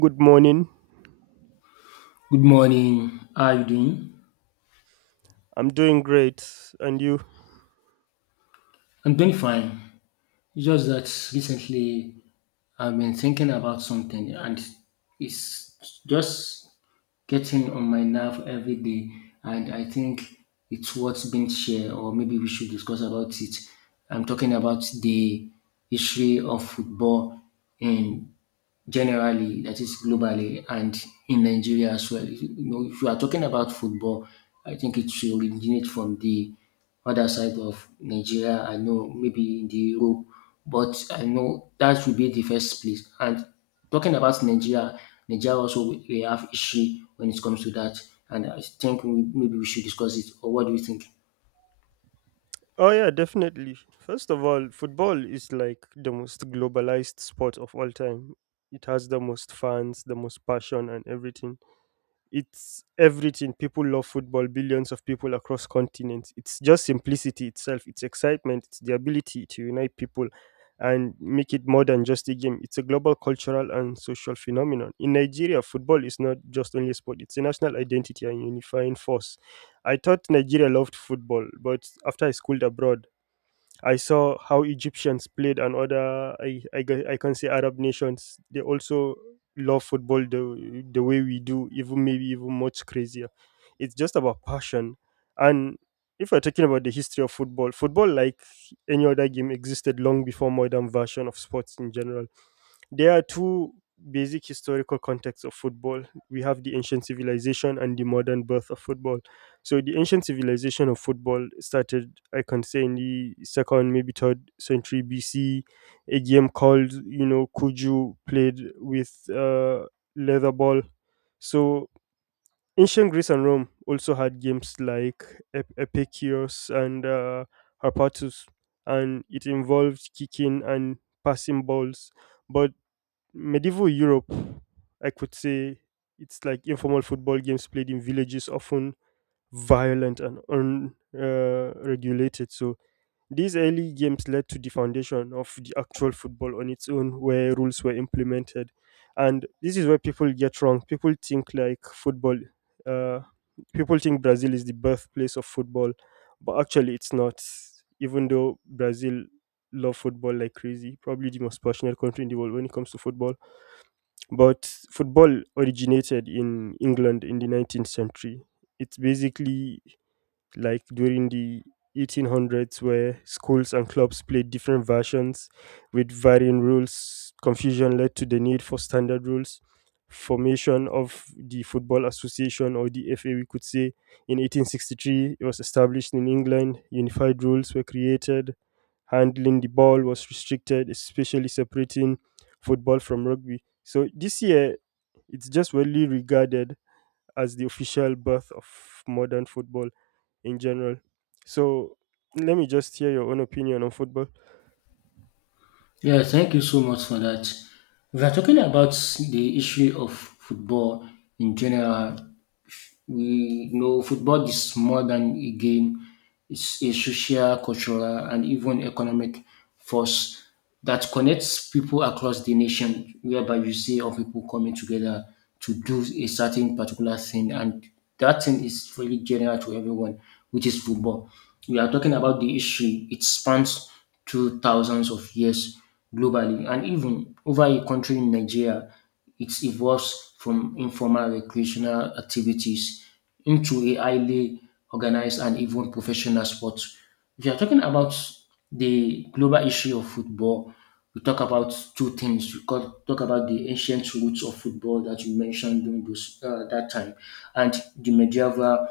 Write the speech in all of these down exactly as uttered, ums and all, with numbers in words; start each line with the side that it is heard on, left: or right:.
right: Good morning.
left: Good morning. How are you doing?
right: I'm doing great. And you?
left: I'm doing fine. It's just that recently I've been thinking about something, and it's just getting on my nerve every day. And I think it's what's been shared, or maybe we should discuss about it. I'm talking about the history of football in generally, that is globally, and in Nigeria as well. You know, if you are talking about football, I think it should originate from the other side of Nigeria. I know maybe in the Europe, but I know that should be the first place. And talking about Nigeria, Nigeria also we we have issue when it comes to that, and I think we, maybe we should discuss it. Or what do you think?
right: Oh, yeah, definitely. First of all, football is like the most globalized sport of all time. It has the most fans, the most passion, and everything. It's everything. People love football, billions of people across continents. It's just simplicity itself, it's excitement, it's the ability to unite people and make it more than just a game. It's a global cultural and social phenomenon. In Nigeria, football is not just only a sport, it's a national identity and unifying force. I thought Nigeria loved football, but after I schooled abroad, I saw how Egyptians played and other I, I gue- I can say Arab nations they also love football the the way we do, even maybe even much crazier. It's just about passion, and if we're talking about the history of football, football like any other game existed long before modern version of sports in general. There are two basic historical contexts of football. We have the ancient civilization and the modern birth of football. So the ancient civilization of football started, I can say, in the second, maybe third century B C. A game called, you know, Kuju played with uh, leather ball. So ancient Greece and Rome also had games like Ep- Epicurus and uh, Harpatus, and it involved kicking and passing balls. But Medieval Europe, I could say it's like informal football games played in villages, often violent and unregulated. So these early games led to the foundation of the actual football on its own, where rules were implemented. And this is where people get wrong. People think like football, uh, people think Brazil is the birthplace of football, but actually it's not. Even though Brazil love football like crazy, probably the most passionate country in the world when it comes to football, but football originated in England in the nineteenth century. It's basically like during the eighteen hundreds, where schools and clubs played different versions with varying rules. Confusion led to the need for standard rules. Formation of the Football Association, or the F A, we could say, in eighteen sixty-three, it was established in England. Unified rules were created. Handling the ball was restricted, especially separating football from rugby. So this year, it's just widely regarded as the official birth of modern football in general. So let me just hear your own opinion on football.
left: Yeah, thank you so much for that. We are talking about the issue of football in general. We know football is more than a game. It's a social, cultural, and even economic force that connects people across the nation, whereby you see of people coming together to do a certain particular thing, and that thing is really general to everyone, which is football. We are talking about the issue, it spans through thousands of years globally and even over a country in Nigeria. It evolves from informal recreational activities into a highly organized and even professional sport. If you are talking about the global issue of football, we talk about two things. We co- talk about the ancient roots of football that you mentioned during those, uh, that time, and the medieval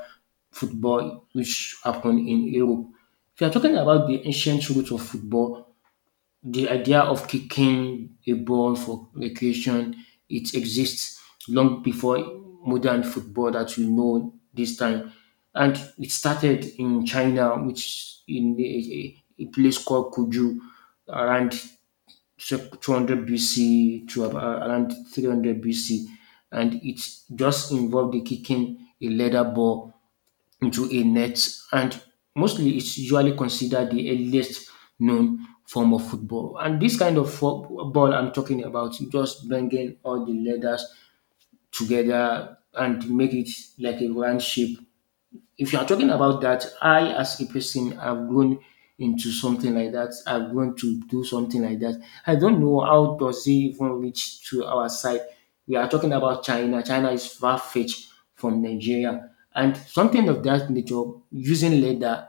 left: football which happened in Europe. If you are talking about the ancient roots of football, the idea of kicking a ball for recreation, it exists long before modern football that we know this time. And it started in China, which in a, a place called Kuju around two hundred B C to ab- uh, around three hundred B C. And it just involved the kicking a leather ball into a net, and mostly it's usually considered the earliest known form of football. And this kind of fo- ball, I'm talking about, just bringing all the leathers together and make it like a round shape. If you are talking about that, I as a person have grown into something like that. I've grown to do something like that. I don't know how does it even reach to our side. We are talking about China. China is far fetched from Nigeria, and something of that nature using leather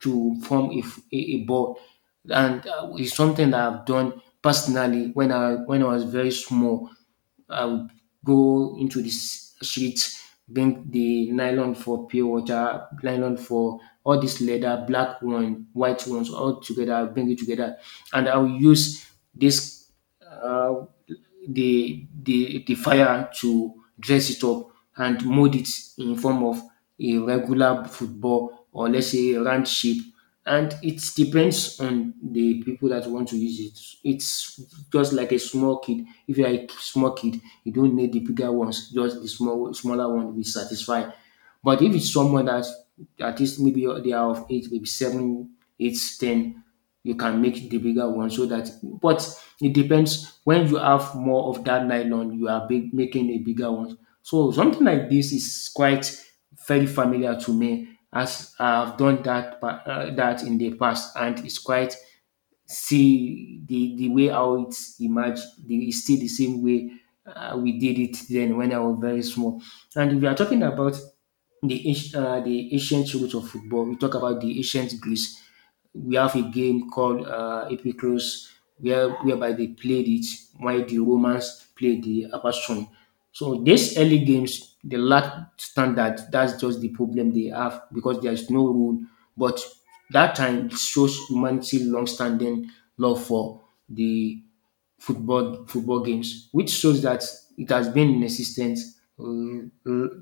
left: to form a, f- a- a ball, and uh, it's something that I've done personally when I when I was very small. I would go into the s- streets, bring the nylon for pure water, nylon for all this leather, black one, white ones, all together. I'll bring it together, and I'll use this uh, the the the fire to dress it up and mold it in form of a regular football, or let's say a round shape. And it depends on the people that want to use it. It's just like a small kid. If you're a small kid, you don't need the bigger ones. Just the small, smaller one will satisfy. But if it's someone that at least maybe they are of eight, maybe seven, eight, ten, you can make the bigger one so that. But it depends. When you have more of that nylon, you are big, making a bigger one. So something like this is quite very familiar to me as I've done that pa- uh, that in the past, and it's quite see the the way how it's emerged. The, it's still the same way uh, we did it then when I was very small. And if we are talking about the anci- uh, the ancient roots of football, we talk about the ancient Greece. We have a game called uh, Epicros, where whereby they played it while the Romans played the Apostron. So these early games, they lack standard. That's just the problem they have because there is no rule. But that time it shows humanity long-standing love for the football football games, which shows that it has been in existence uh, in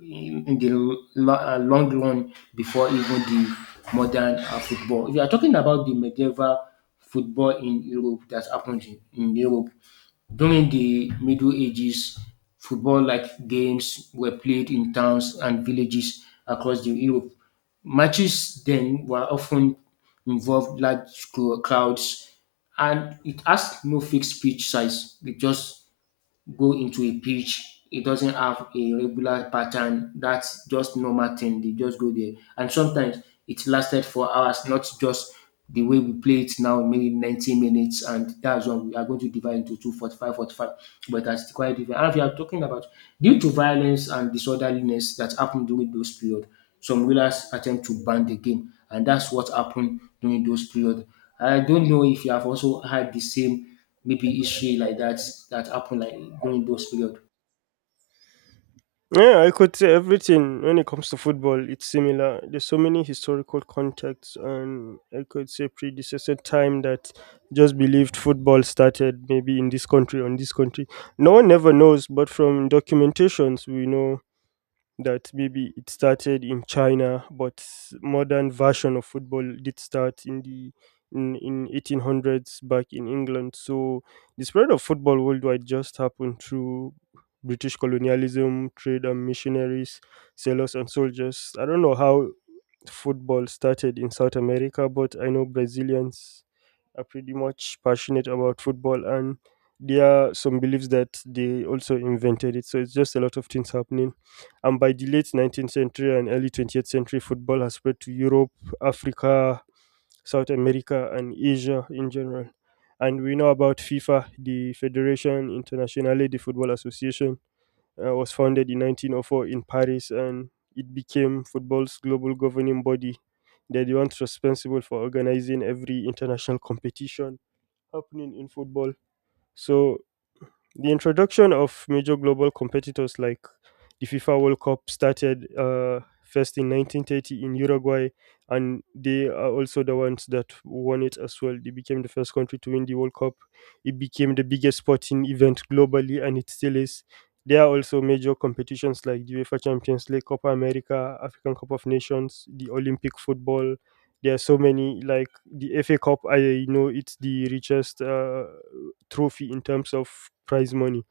left: the lo- uh, long run before even the modern uh, football. If you are talking about the medieval football in Europe that happened in, in Europe, during the Middle Ages, football like games were played in towns and villages across the Europe. Matches then were often involved large cro- crowds, and it has no fixed pitch size. It just go into a pitch. It doesn't have a regular pattern. That's just normal thing. They just go there. And sometimes it lasted for hours, not just the way we play it now, maybe ninety minutes, and that's when we are going to divide into two, forty-five, forty-five. But that's quite different. And we are talking about due to violence and disorderliness that happened during those period, some rulers attempt to ban the game, and that's what happened during those period. I don't know if you have also had the same maybe history like that that happened like during those period.
right: Yeah, I could say everything when it comes to football, it's similar. There's so many historical contexts, and I could say predecessor time that just believed football started maybe in this country, on this country. No one never knows, but from documentations, we know that maybe it started in China, but modern version of football did start in the in, in eighteen hundreds back in England. So the spread of football worldwide just happened through British colonialism, trade and missionaries, sailors and soldiers. I don't know how football started in South America, but I know Brazilians are pretty much passionate about football, and there are some beliefs that they also invented it. So it's just a lot of things happening, and by the late nineteenth century and early twentieth century, football has spread to Europe, Africa, South America and Asia in general. And we know about FIFA, the Federation Internationale de Football Association, uh, was founded in nineteen oh four in Paris, and it became football's global governing body. They're the ones responsible for organizing every international competition happening in football. So the introduction of major global competitors like the FIFA World Cup started uh, first in nineteen thirty in Uruguay, and they are also the ones that won it as well. They became the first country to win the World Cup. It became the biggest sporting event globally, and it still is. There are also major competitions like the UEFA Champions League, Copa America, African Cup of Nations, the Olympic football. There are so many, like the F A Cup. I know it's the richest uh, trophy in terms of prize money.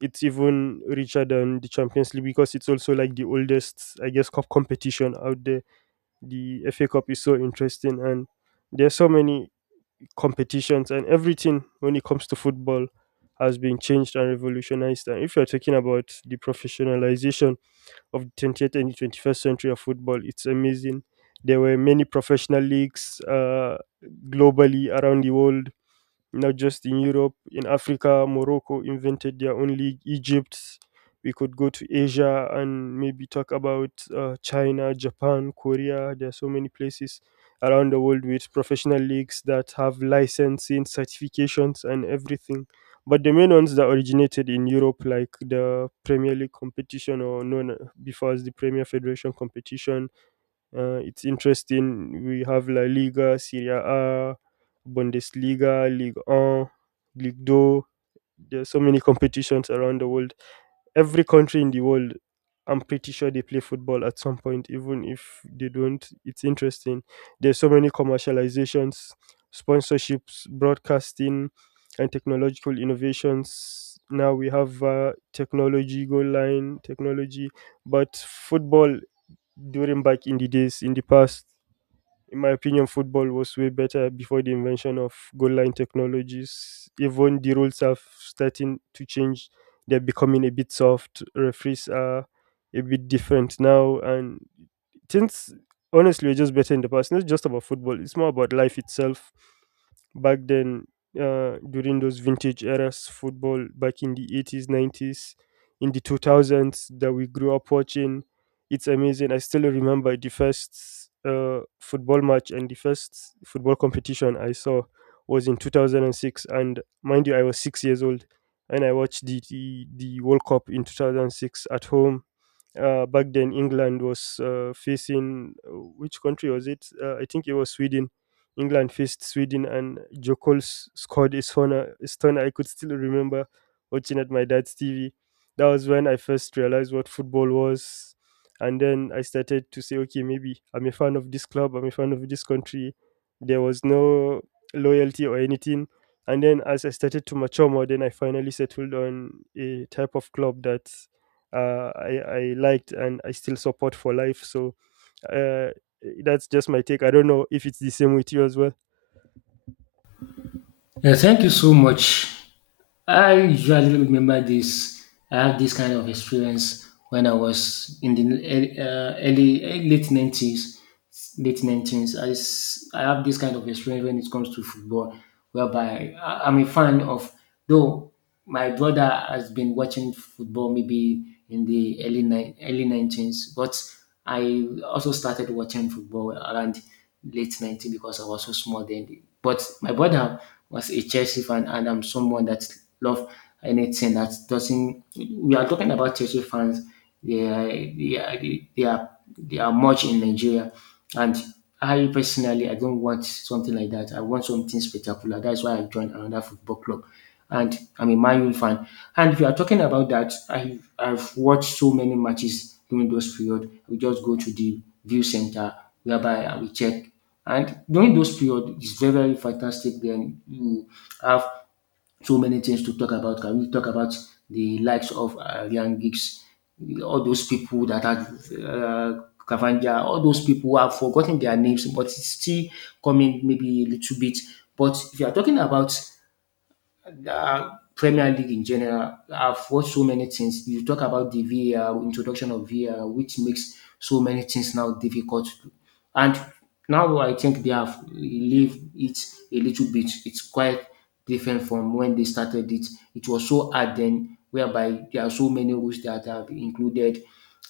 right: It's even richer than the Champions League, because it's also like the oldest, I guess, cup competition out there. The F A Cup is so interesting, and there are so many competitions, and everything when it comes to football has been changed and revolutionized. And if you're talking about the professionalization of the twentieth and the twenty-first century of football, it's amazing. There were many professional leagues uh, globally around the world, not just in Europe. In Africa, Morocco invented their own league, Egypt. We could go to Asia and maybe talk about uh, China, Japan, Korea. There are so many places around the world with professional leagues that have licensing, certifications, and everything. But the main ones that originated in Europe, like the Premier League competition, or known uh, before as the Premier Federation competition, uh, it's interesting. We have La Liga, Serie A, Bundesliga, Ligue one, Ligue two. There's so many competitions around the world. Every country in the world, I'm pretty sure they play football at some point, even if they don't. It's interesting. There's so many commercializations, sponsorships, broadcasting, and technological innovations. Now we have uh, technology, goal line technology. But football during back in the days in the past, in my opinion, football was way better before the invention of goal line technologies. Even the rules are starting to change, they're becoming a bit soft. Referees are a bit different now, and things honestly were just better in the past. Not just about football, it's more about life itself. Back then, uh, during those vintage eras, football back in the eighties, nineties, in the two thousands that we grew up watching, it's amazing. I still remember the first uh, football match and the first football competition I saw was in two thousand six. And six. And mind you, I was six years old, and I watched the the, the World Cup in two thousand six at home. Uh, back then England was uh, facing uh, which country was it? Uh, I think it was Sweden. England faced Sweden, and Jokols scored a stunner. A stunner I could still remember watching at my dad's T V. That was when I first realized what football was, and then I started to say, okay, maybe I'm a fan of this club. I'm a fan of this country. There was no loyalty or anything. And then as I started to mature more, then I finally settled on a type of club that uh, I, I liked and I still support for life. So uh, that's just my take. I don't know if it's the same with you as well.
left: Yeah, thank you so much. I usually remember this. I have this kind of experience when I was in the ear- uh, early eh, late nineties, late nineties. I, s- I have this kind of experience when it comes to football, whereby I- I'm a fan of though. My brother has been watching football maybe in the early nine early nineties, but I also started watching football around late nineties because I was so small then. But my brother was a Chelsea fan, and I'm someone that love anything that doesn't. We are talking about Chelsea fans. They are they are, they are, they are much in Nigeria, and I personally, I don't want something like that. I want something spectacular. That's why I joined another football club, and I'm a Man U fan. And if you are talking about that, I I've watched so many matches during those period. We just go to the view center whereby I will check, and during those period, it's very very fantastic. Then you have so many things to talk about. Can we talk about the likes of uh, Ryan Giggs, all those people that are uh, Cavanja, all those people who have forgotten their names, but it's still coming maybe a little bit. But if you are talking about uh, Premier League in general. I've watched so many things. You talk about the V A R, introduction of V A R, which makes so many things now difficult. To- do. And now I think they have relieved it a little bit. It's quite different from when they started it. It was so hard then, whereby there are so many rules that have been included.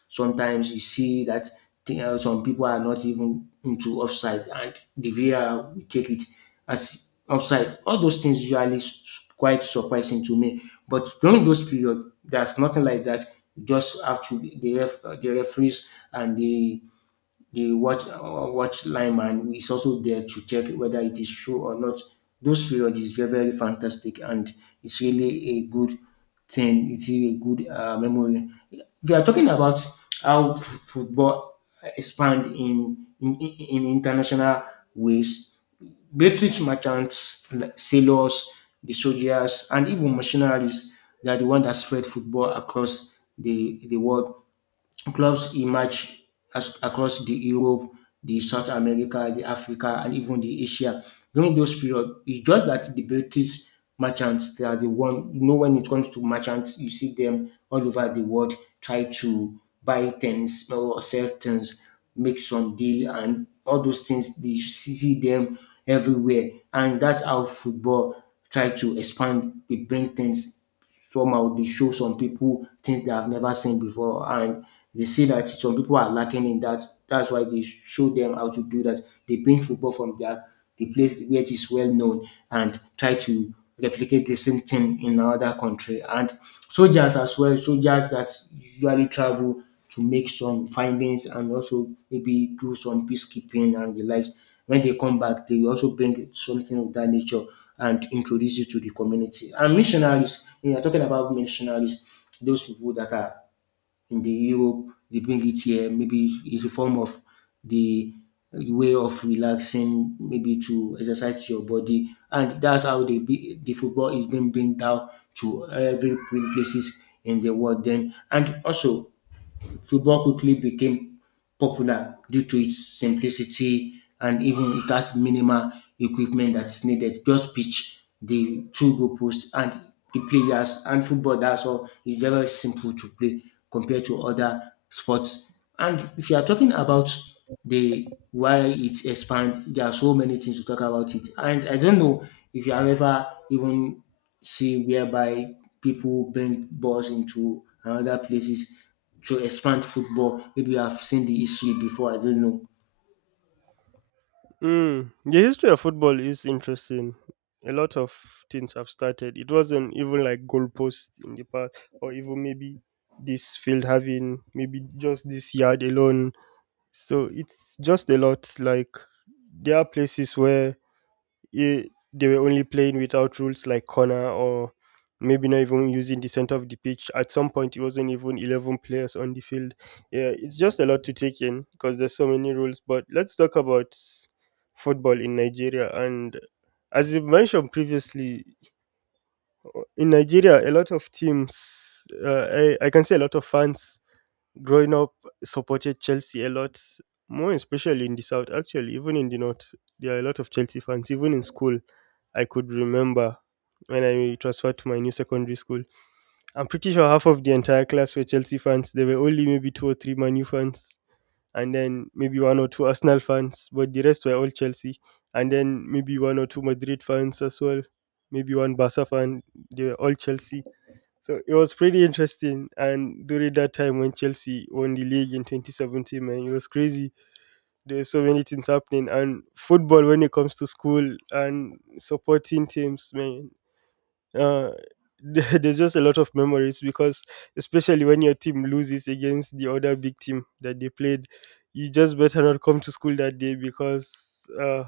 left: Sometimes you see that thing- uh, some people are not even into offside, and the V A R will take it as offside. All those things usually s- s- quite surprising to me. But during those periods, there's nothing like that. You just have to the ref, uh, the referees and the the watch uh, watch lineman is also there to check whether it is true or not. Those periods is very very fantastic, and it's really a good thing. It is a good uh, memory. We are talking about how f- football expand in in, in international ways. British merchants, like sailors, the soldiers, and even mercenaries, they are the one that spread football across the, the world. Clubs emerged as, across the Europe, the South America, the Africa, and even the Asia. During those period, it's just that the British merchants they are the one. You know, when it comes to merchants, you see them all over the world try to buy things or sell things, make some deal, and all those things. You see see them everywhere, and that's how football try to expand. They bring things somehow they show some people things they have never seen before, and they see that some people are lacking in that. That's why they show them how to do that. They bring football from their the place where it is well known and try to replicate the same thing in another country. And soldiers as well, soldiers that usually travel to make some findings and also maybe do some peacekeeping and the like. When they come back, they also bring something of that nature and introduce you to the community. And missionaries, we are talking about missionaries, those people that are in the Europe, they bring it here, maybe it's a form of the way of relaxing, maybe to exercise your body. And that's how they be, the football is being bring down to every places in the world then. And also football quickly became popular due to its simplicity, and even it has minimal equipment that is needed. Just pitch, the two goal posts, and the players. And football, that's all. It's very simple to play compared to other sports. And if you are talking about the why it expand, there are so many things to talk about it. And I don't know if you have ever even see whereby people bring balls into another places to expand football. Maybe I've seen the history before, I don't know.
right: Mm, the history of football is interesting. A lot of things have started. It wasn't even like goalposts in the past, or even maybe this field having maybe just this yard alone. So it's just a lot. Like there are places where eh, they were only playing without rules like corner, or maybe not even using the center of the pitch. At some point, it wasn't even eleven players on the field. Yeah, it's just a lot to take in because there's so many rules. But let's talk about football in Nigeria. And as you mentioned previously, in Nigeria, a lot of teams, uh, I, I can say a lot of fans growing up supported Chelsea a lot, more especially in the south. Actually, even in the north, there are a lot of Chelsea fans. Even in school, I could remember when I transferred to my new secondary school. I'm pretty sure half of the entire class were Chelsea fans. There were only maybe two or three Manu fans, and then maybe one or two Arsenal fans, but the rest were all Chelsea. And then maybe one or two Madrid fans as well, maybe one Barca fan. They were all Chelsea, so it was pretty interesting. And during that time when Chelsea won the league in twenty seventeen, man, it was crazy. There were so many things happening. And football, when it comes to school and supporting teams, man, uh, there- there's just a lot of memories because, especially when your team loses against the other big team that they played, you just better not come to school that day because, uh,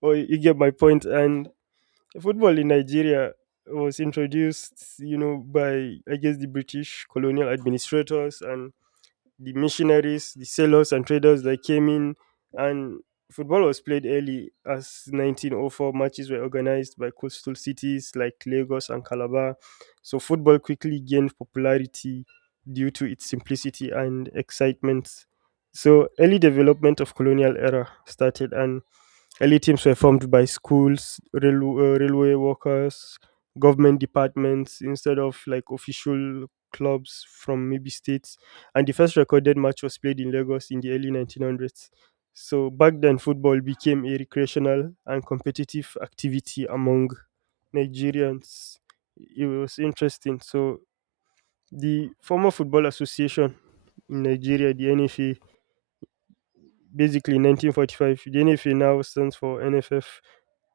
right: well, you get my point. And football in Nigeria was introduced, you know, by I guess the British colonial administrators and the missionaries, the sailors and traders that came in, and football was played early as nineteen oh four. Matches were organized by coastal cities like Lagos and Calabar. So football quickly gained popularity due to its simplicity and excitement. So early development of colonial era started, and early teams were formed by schools, rail, uh, railway workers, government departments instead of like official clubs from maybe states. And the first recorded match was played in Lagos in the early nineteen hundreds. So back then, football became a recreational and competitive activity among Nigerians. It was interesting. So the former football association in Nigeria, the N F A, basically in nineteen forty-five, the N F A now stands for N F F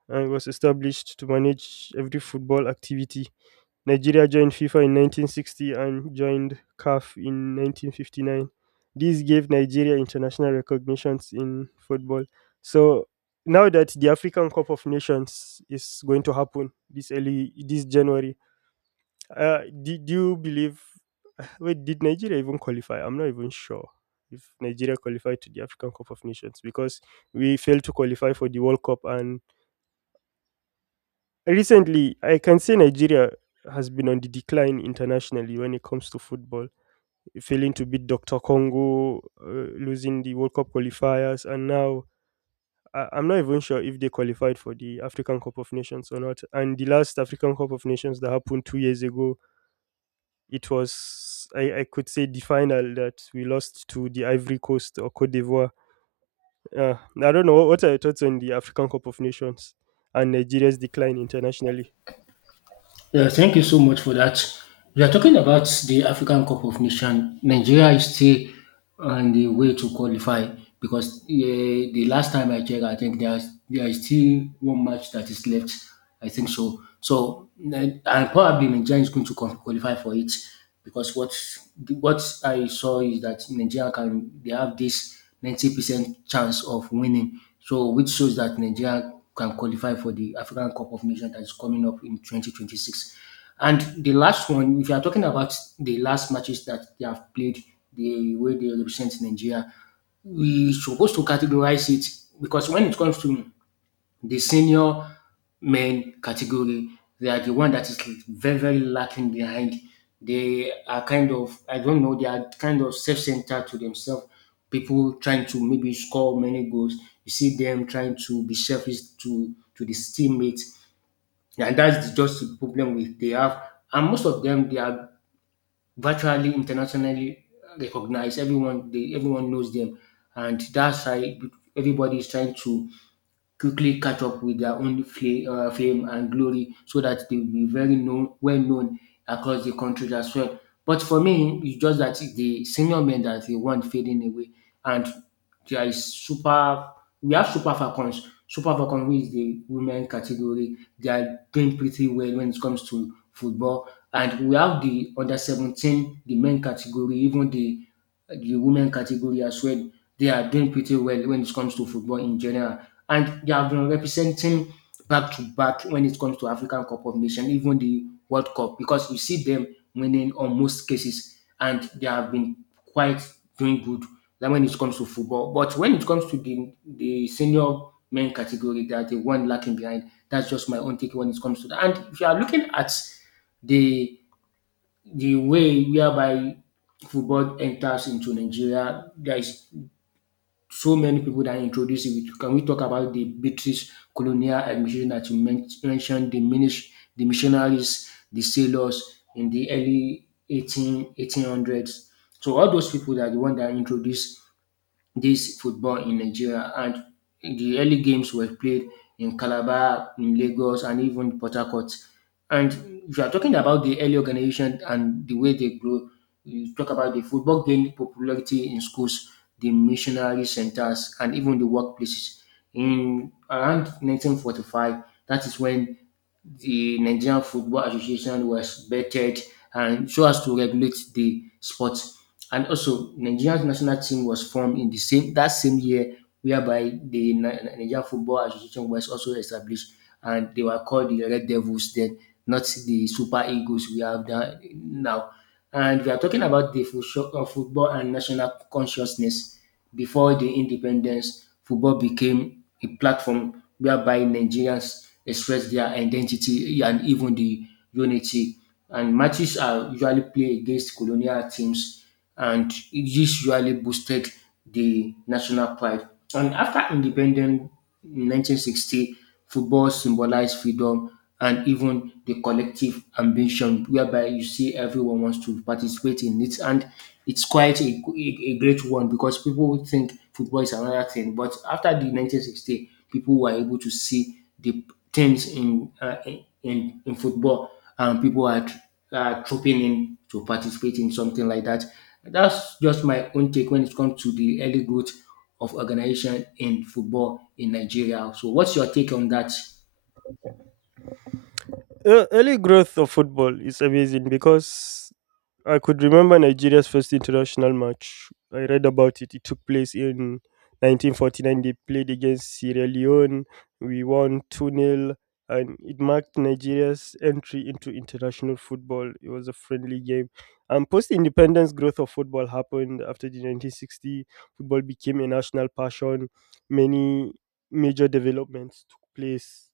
right: and was established to manage every football activity. Nigeria joined FIFA in nineteen sixty and joined C A F in nineteen fifty-nine. These gave Nigeria international recognitions in football. So now that the African Cup of Nations is going to happen this early this January, uh, do, do you believe? Wait, did Nigeria even qualify? I'm not even sure if Nigeria qualified to the African Cup of Nations because we failed to qualify for the World Cup. And recently, I can say Nigeria has been on the decline internationally when it comes to football, failing to beat D R Congo, uh, losing the World Cup qualifiers, and now I- I'm not even sure if they qualified for the African Cup of Nations or not. And the last African Cup of Nations that happened two years ago, it was, I, I could say, the final that we lost to the Ivory Coast or Cote d'Ivoire. uh, I don't know. What are your thoughts on the African Cup of Nations and Nigeria's decline internationally?
left: Yeah, thank you so much for that. We are talking about the African Cup of Nations. Nigeria is still on the way to qualify because eh, the last time I checked, I think there is, there is still one match that is left. I think so. So, eh, and probably Nigeria is going to qual- qualify for it because what what I saw is that Nigeria can they have this ninety percent chance of winning. So which shows that Nigeria can qualify for the African Cup of Nations that is coming up in twenty twenty-six. And the last one, if you are talking about the last matches that they have played, the way they represent Nigeria, we supposed to categorize it because when it comes to the senior men category, they are the one that is very, very lacking behind. They are kind of, I don't know, they are kind of self centered to themselves. People trying to maybe score many goals. You see them trying to be selfish to, to the teammates. And that's just the problem with they have. And most of them, they are virtually internationally recognized. Everyone, they, everyone knows them. And that's why everybody is trying to quickly catch up with their own fla- uh, fame and glory so that they will be very known, well known across the country as well. But for me, it's just that the senior men that they want fading away, and there is super. We have super falcons. Super Falcons, which is the women category, they are doing pretty well when it comes to football, and we have the under seventeen, the men category, even the the women category as well. They are doing pretty well when it comes to football in general. And they have been representing back to back when it comes to African Cup of Nations, even the World Cup, because you see them winning on most cases and they have been quite doing good than when it comes to football. But when it comes to the, the senior men category, they are the one lacking behind. That's just my own take when it comes to that. And if you are looking at the the way whereby football enters into Nigeria, there is so many people that introduce it. Can we talk about the British colonial administration that you men- mentioned, the, minis- the missionaries, the sailors in the early eighteen eighteen hundreds. So all those people that are the one that introduced this football in Nigeria and the early games were played in Calabar, in Lagos and even Port Harcourt. And if you are talking about the early organization and the way they grow, you talk about the football gained popularity in schools, the missionary centers and even the workplaces. In around nineteen forty-five, that is when the Nigerian Football Association was vetted and so as to regulate the sport. And also, Nigeria's national team was formed in the same that same year, whereby the Ni- Ni- Nigerian Football Association was also established, and they were called the Red Devils then, not the Super Eagles we have done now. And we are talking about the fo- uh, football and national consciousness before the independence. Football became a platform whereby Nigerians express their identity and even the unity. And matches are usually played against colonial teams and this usually boosted the national pride. And after independence in nineteen sixty, football symbolized freedom and even the collective ambition, whereby you see everyone wants to participate in it. And it's quite a, a- a great one because people would think football is another thing. But after the nineteen sixty, people were able to see the things in, uh, in, in in football and people had uh, trooping in to participate in something like that. That's just my own take when it comes to the early growth of organization in football in Nigeria. So, what's your take on that?
right: Ear- early growth of football is amazing because I could remember Nigeria's first international match. I read about it. It took place in nineteen forty-nine. They played against Sierra Leone. We won two nil, and it marked Nigeria's entry into international football. It was a friendly game. And post independence growth of football happened after the nineteen sixty. Football became a national passion. Many major developments took place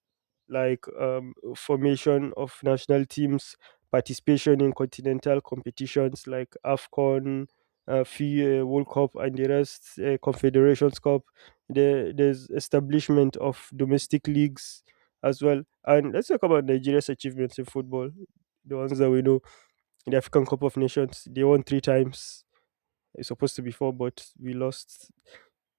right: like um, formation of national teams, participation in continental competitions like AFCON, uh, F I uh, World Cup, and the rest, uh, Confederations Cup. There, there's establishment of domestic leagues as well. And let's talk about Nigeria's achievements in football, the ones that we know. The African Cup of Nations, they won three times. It's supposed to be four, but we lost,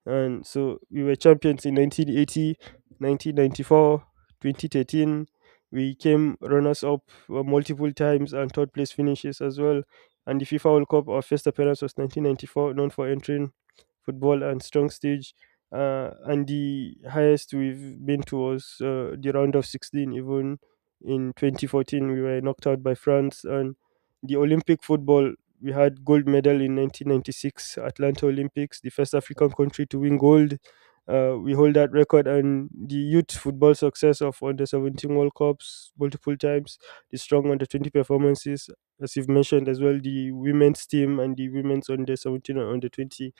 right: and so we were champions in nineteen eighty, nineteen ninety four, twenty thirteen. We came runners up uh, multiple times and third place finishes as well. And the FIFA World Cup, our first appearance was nineteen ninety-four, known for entering football and strong stage. Uh, and the highest we've been to was uh, the round of sixteen, even in twenty fourteen. We were knocked out by France. And the Olympic football, we had gold medal in nineteen ninety-six Atlanta Olympics, the first African country to win gold. Uh, we hold that record, and the youth football success of under seventeen World Cups multiple times, the strong under twenty performances, as you've mentioned as well, the women's team and the women's under seventeen and under twenty.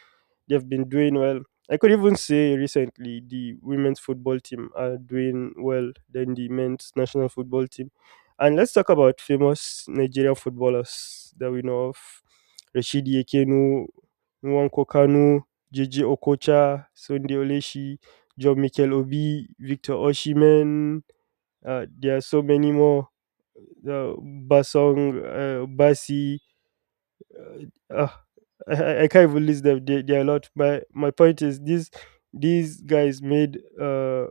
right: They've been doing well. I could even say recently the women's football team are doing well than the men's national football team. And let's talk about famous Nigerian footballers that we know of. Rashidi Ekenu, Nwankwo Kanu, J J Okocha, Sunday Oleshi, John Mikel Obi, Victor Oshimen. Uh, there are so many more. Uh, Basong, uh, Basi, uh, I, I can't even list them. They, they are a lot. My my point is these these guys made uh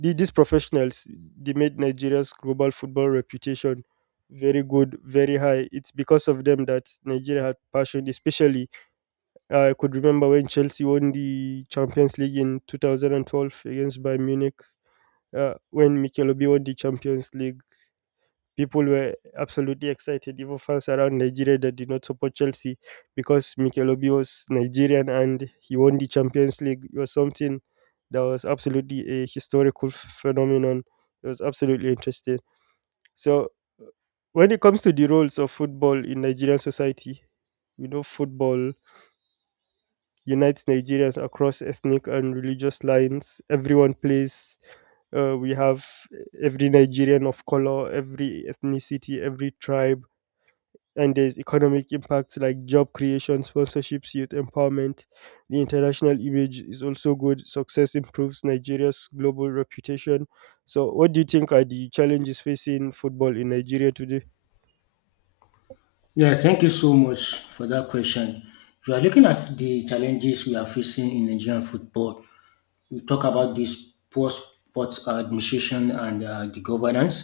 right: the- these professionals they made Nigeria's global football reputation very good, very high. It's because of them that Nigeria had passion. Especially, I could remember when Chelsea won the Champions League in two thousand twelve against Bayern Munich. Uh, when Mikel Obi won the Champions League, people were absolutely excited, even fans around Nigeria that did not support Chelsea because Mikel Obi was Nigerian and he won the Champions League. It was something that was absolutely a historical phenomenon. It was absolutely interesting. So, when it comes to the roles of football in Nigerian society, you know, football unites Nigerians across ethnic and religious lines. Everyone plays. Uh, we have every Nigerian of color, every ethnicity, every tribe, and there's economic impacts like job creation, sponsorships, youth empowerment. The international image is also good. Success improves Nigeria's global reputation. So, what do you think are the challenges facing football in Nigeria today?
left: Yeah, thank you so much for that question. If you are looking at the challenges we are facing in Nigerian football, we talk about this poor sports administration and uh, the governance.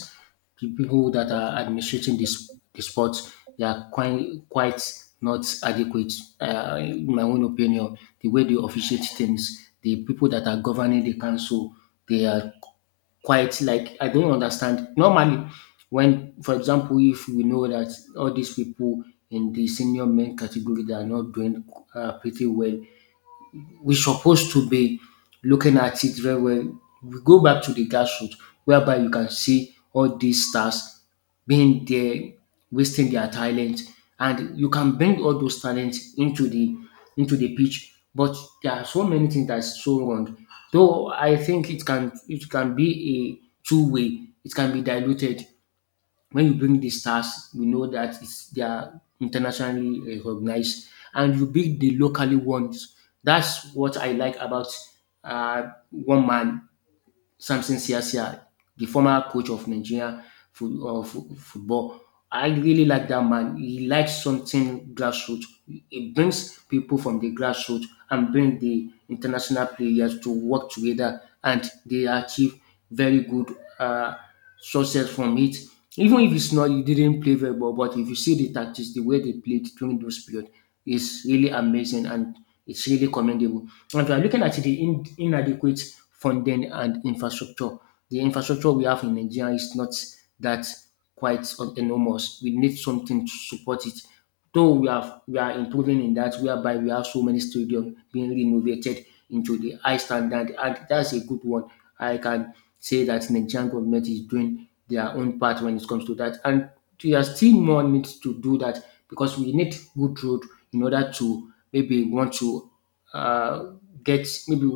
left: The people that are administrating this the sports, they are quite quite not adequate. Uh, in my own opinion, the way they officiate things, the people that are governing the council, they are quite like I don't understand. Normally, when for example, if we know that all these people in the senior men category they are not doing uh, pretty well, we supposed to be looking at it very well. We go back to the grassroots whereby you can see all these stars being there, wasting their talent, and you can bring all those talents into the into the pitch. But there are so many things that's so wrong. Though I think it can it can be a two way. It can be diluted when you bring these stars, we know that it's they are internationally recognized, and you bring the locally ones. That's what I like about uh, one man Samson Siasia, the former coach of Nigeria fut- uh, fu- football. I really like that man. He likes something grassroots. He brings people from the grassroots and bring the international players to work together, and they achieve very good uh, success from it. Even if it's not, you didn't play very well, but if you see the tactics, the way they played during those period, is really amazing and it's really commendable. And if you are looking at the in, inadequate funding and infrastructure, the infrastructure we have in Nigeria is not that quite enormous. We need something to support it. Though we have we are improving in that, whereby we have so many stadiums being renovated into the high standard, and that's a good one. I can say that Nigerian government is doing their own part when it comes to that, and there are still more needs to do that because we need good road in order to maybe want to uh, get maybe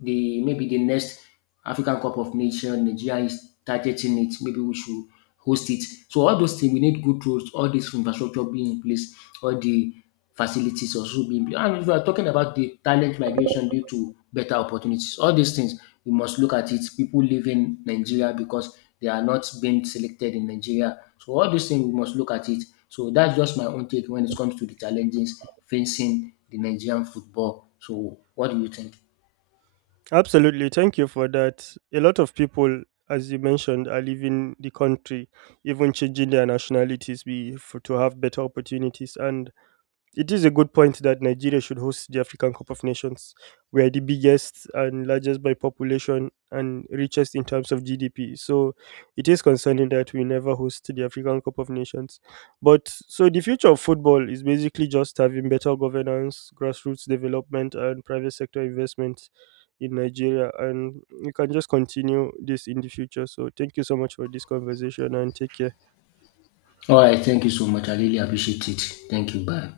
left: the maybe the next African Cup of Nations Nigeria is targeting it. Maybe we should host it. So all those things we need good roads, all this infrastructure being in place, all the facilities also being in place. And if we are talking about the talent migration due to better opportunities, all these things you must look at it. People live in Nigeria because they are not being selected in Nigeria. So all these things we must look at it. So that's just my own take when it comes to the challenges facing the Nigerian football. So what do you think?
right: Absolutely. Thank you for that. A lot of people, as you mentioned, are leaving the country, even changing their nationalities be, for, to have better opportunities. And it is a good point that Nigeria should host the African Cup of Nations. We are the biggest and largest by population and richest in terms of G D P. So it is concerning that we never host the African Cup of Nations. But so the future of football is basically just having better governance, grassroots development, and private sector investment in Nigeria. And we can just continue this in the future. So thank you so much for this conversation and take care.
left: All right, thank you so much. I really appreciate it. Thank you. Bye.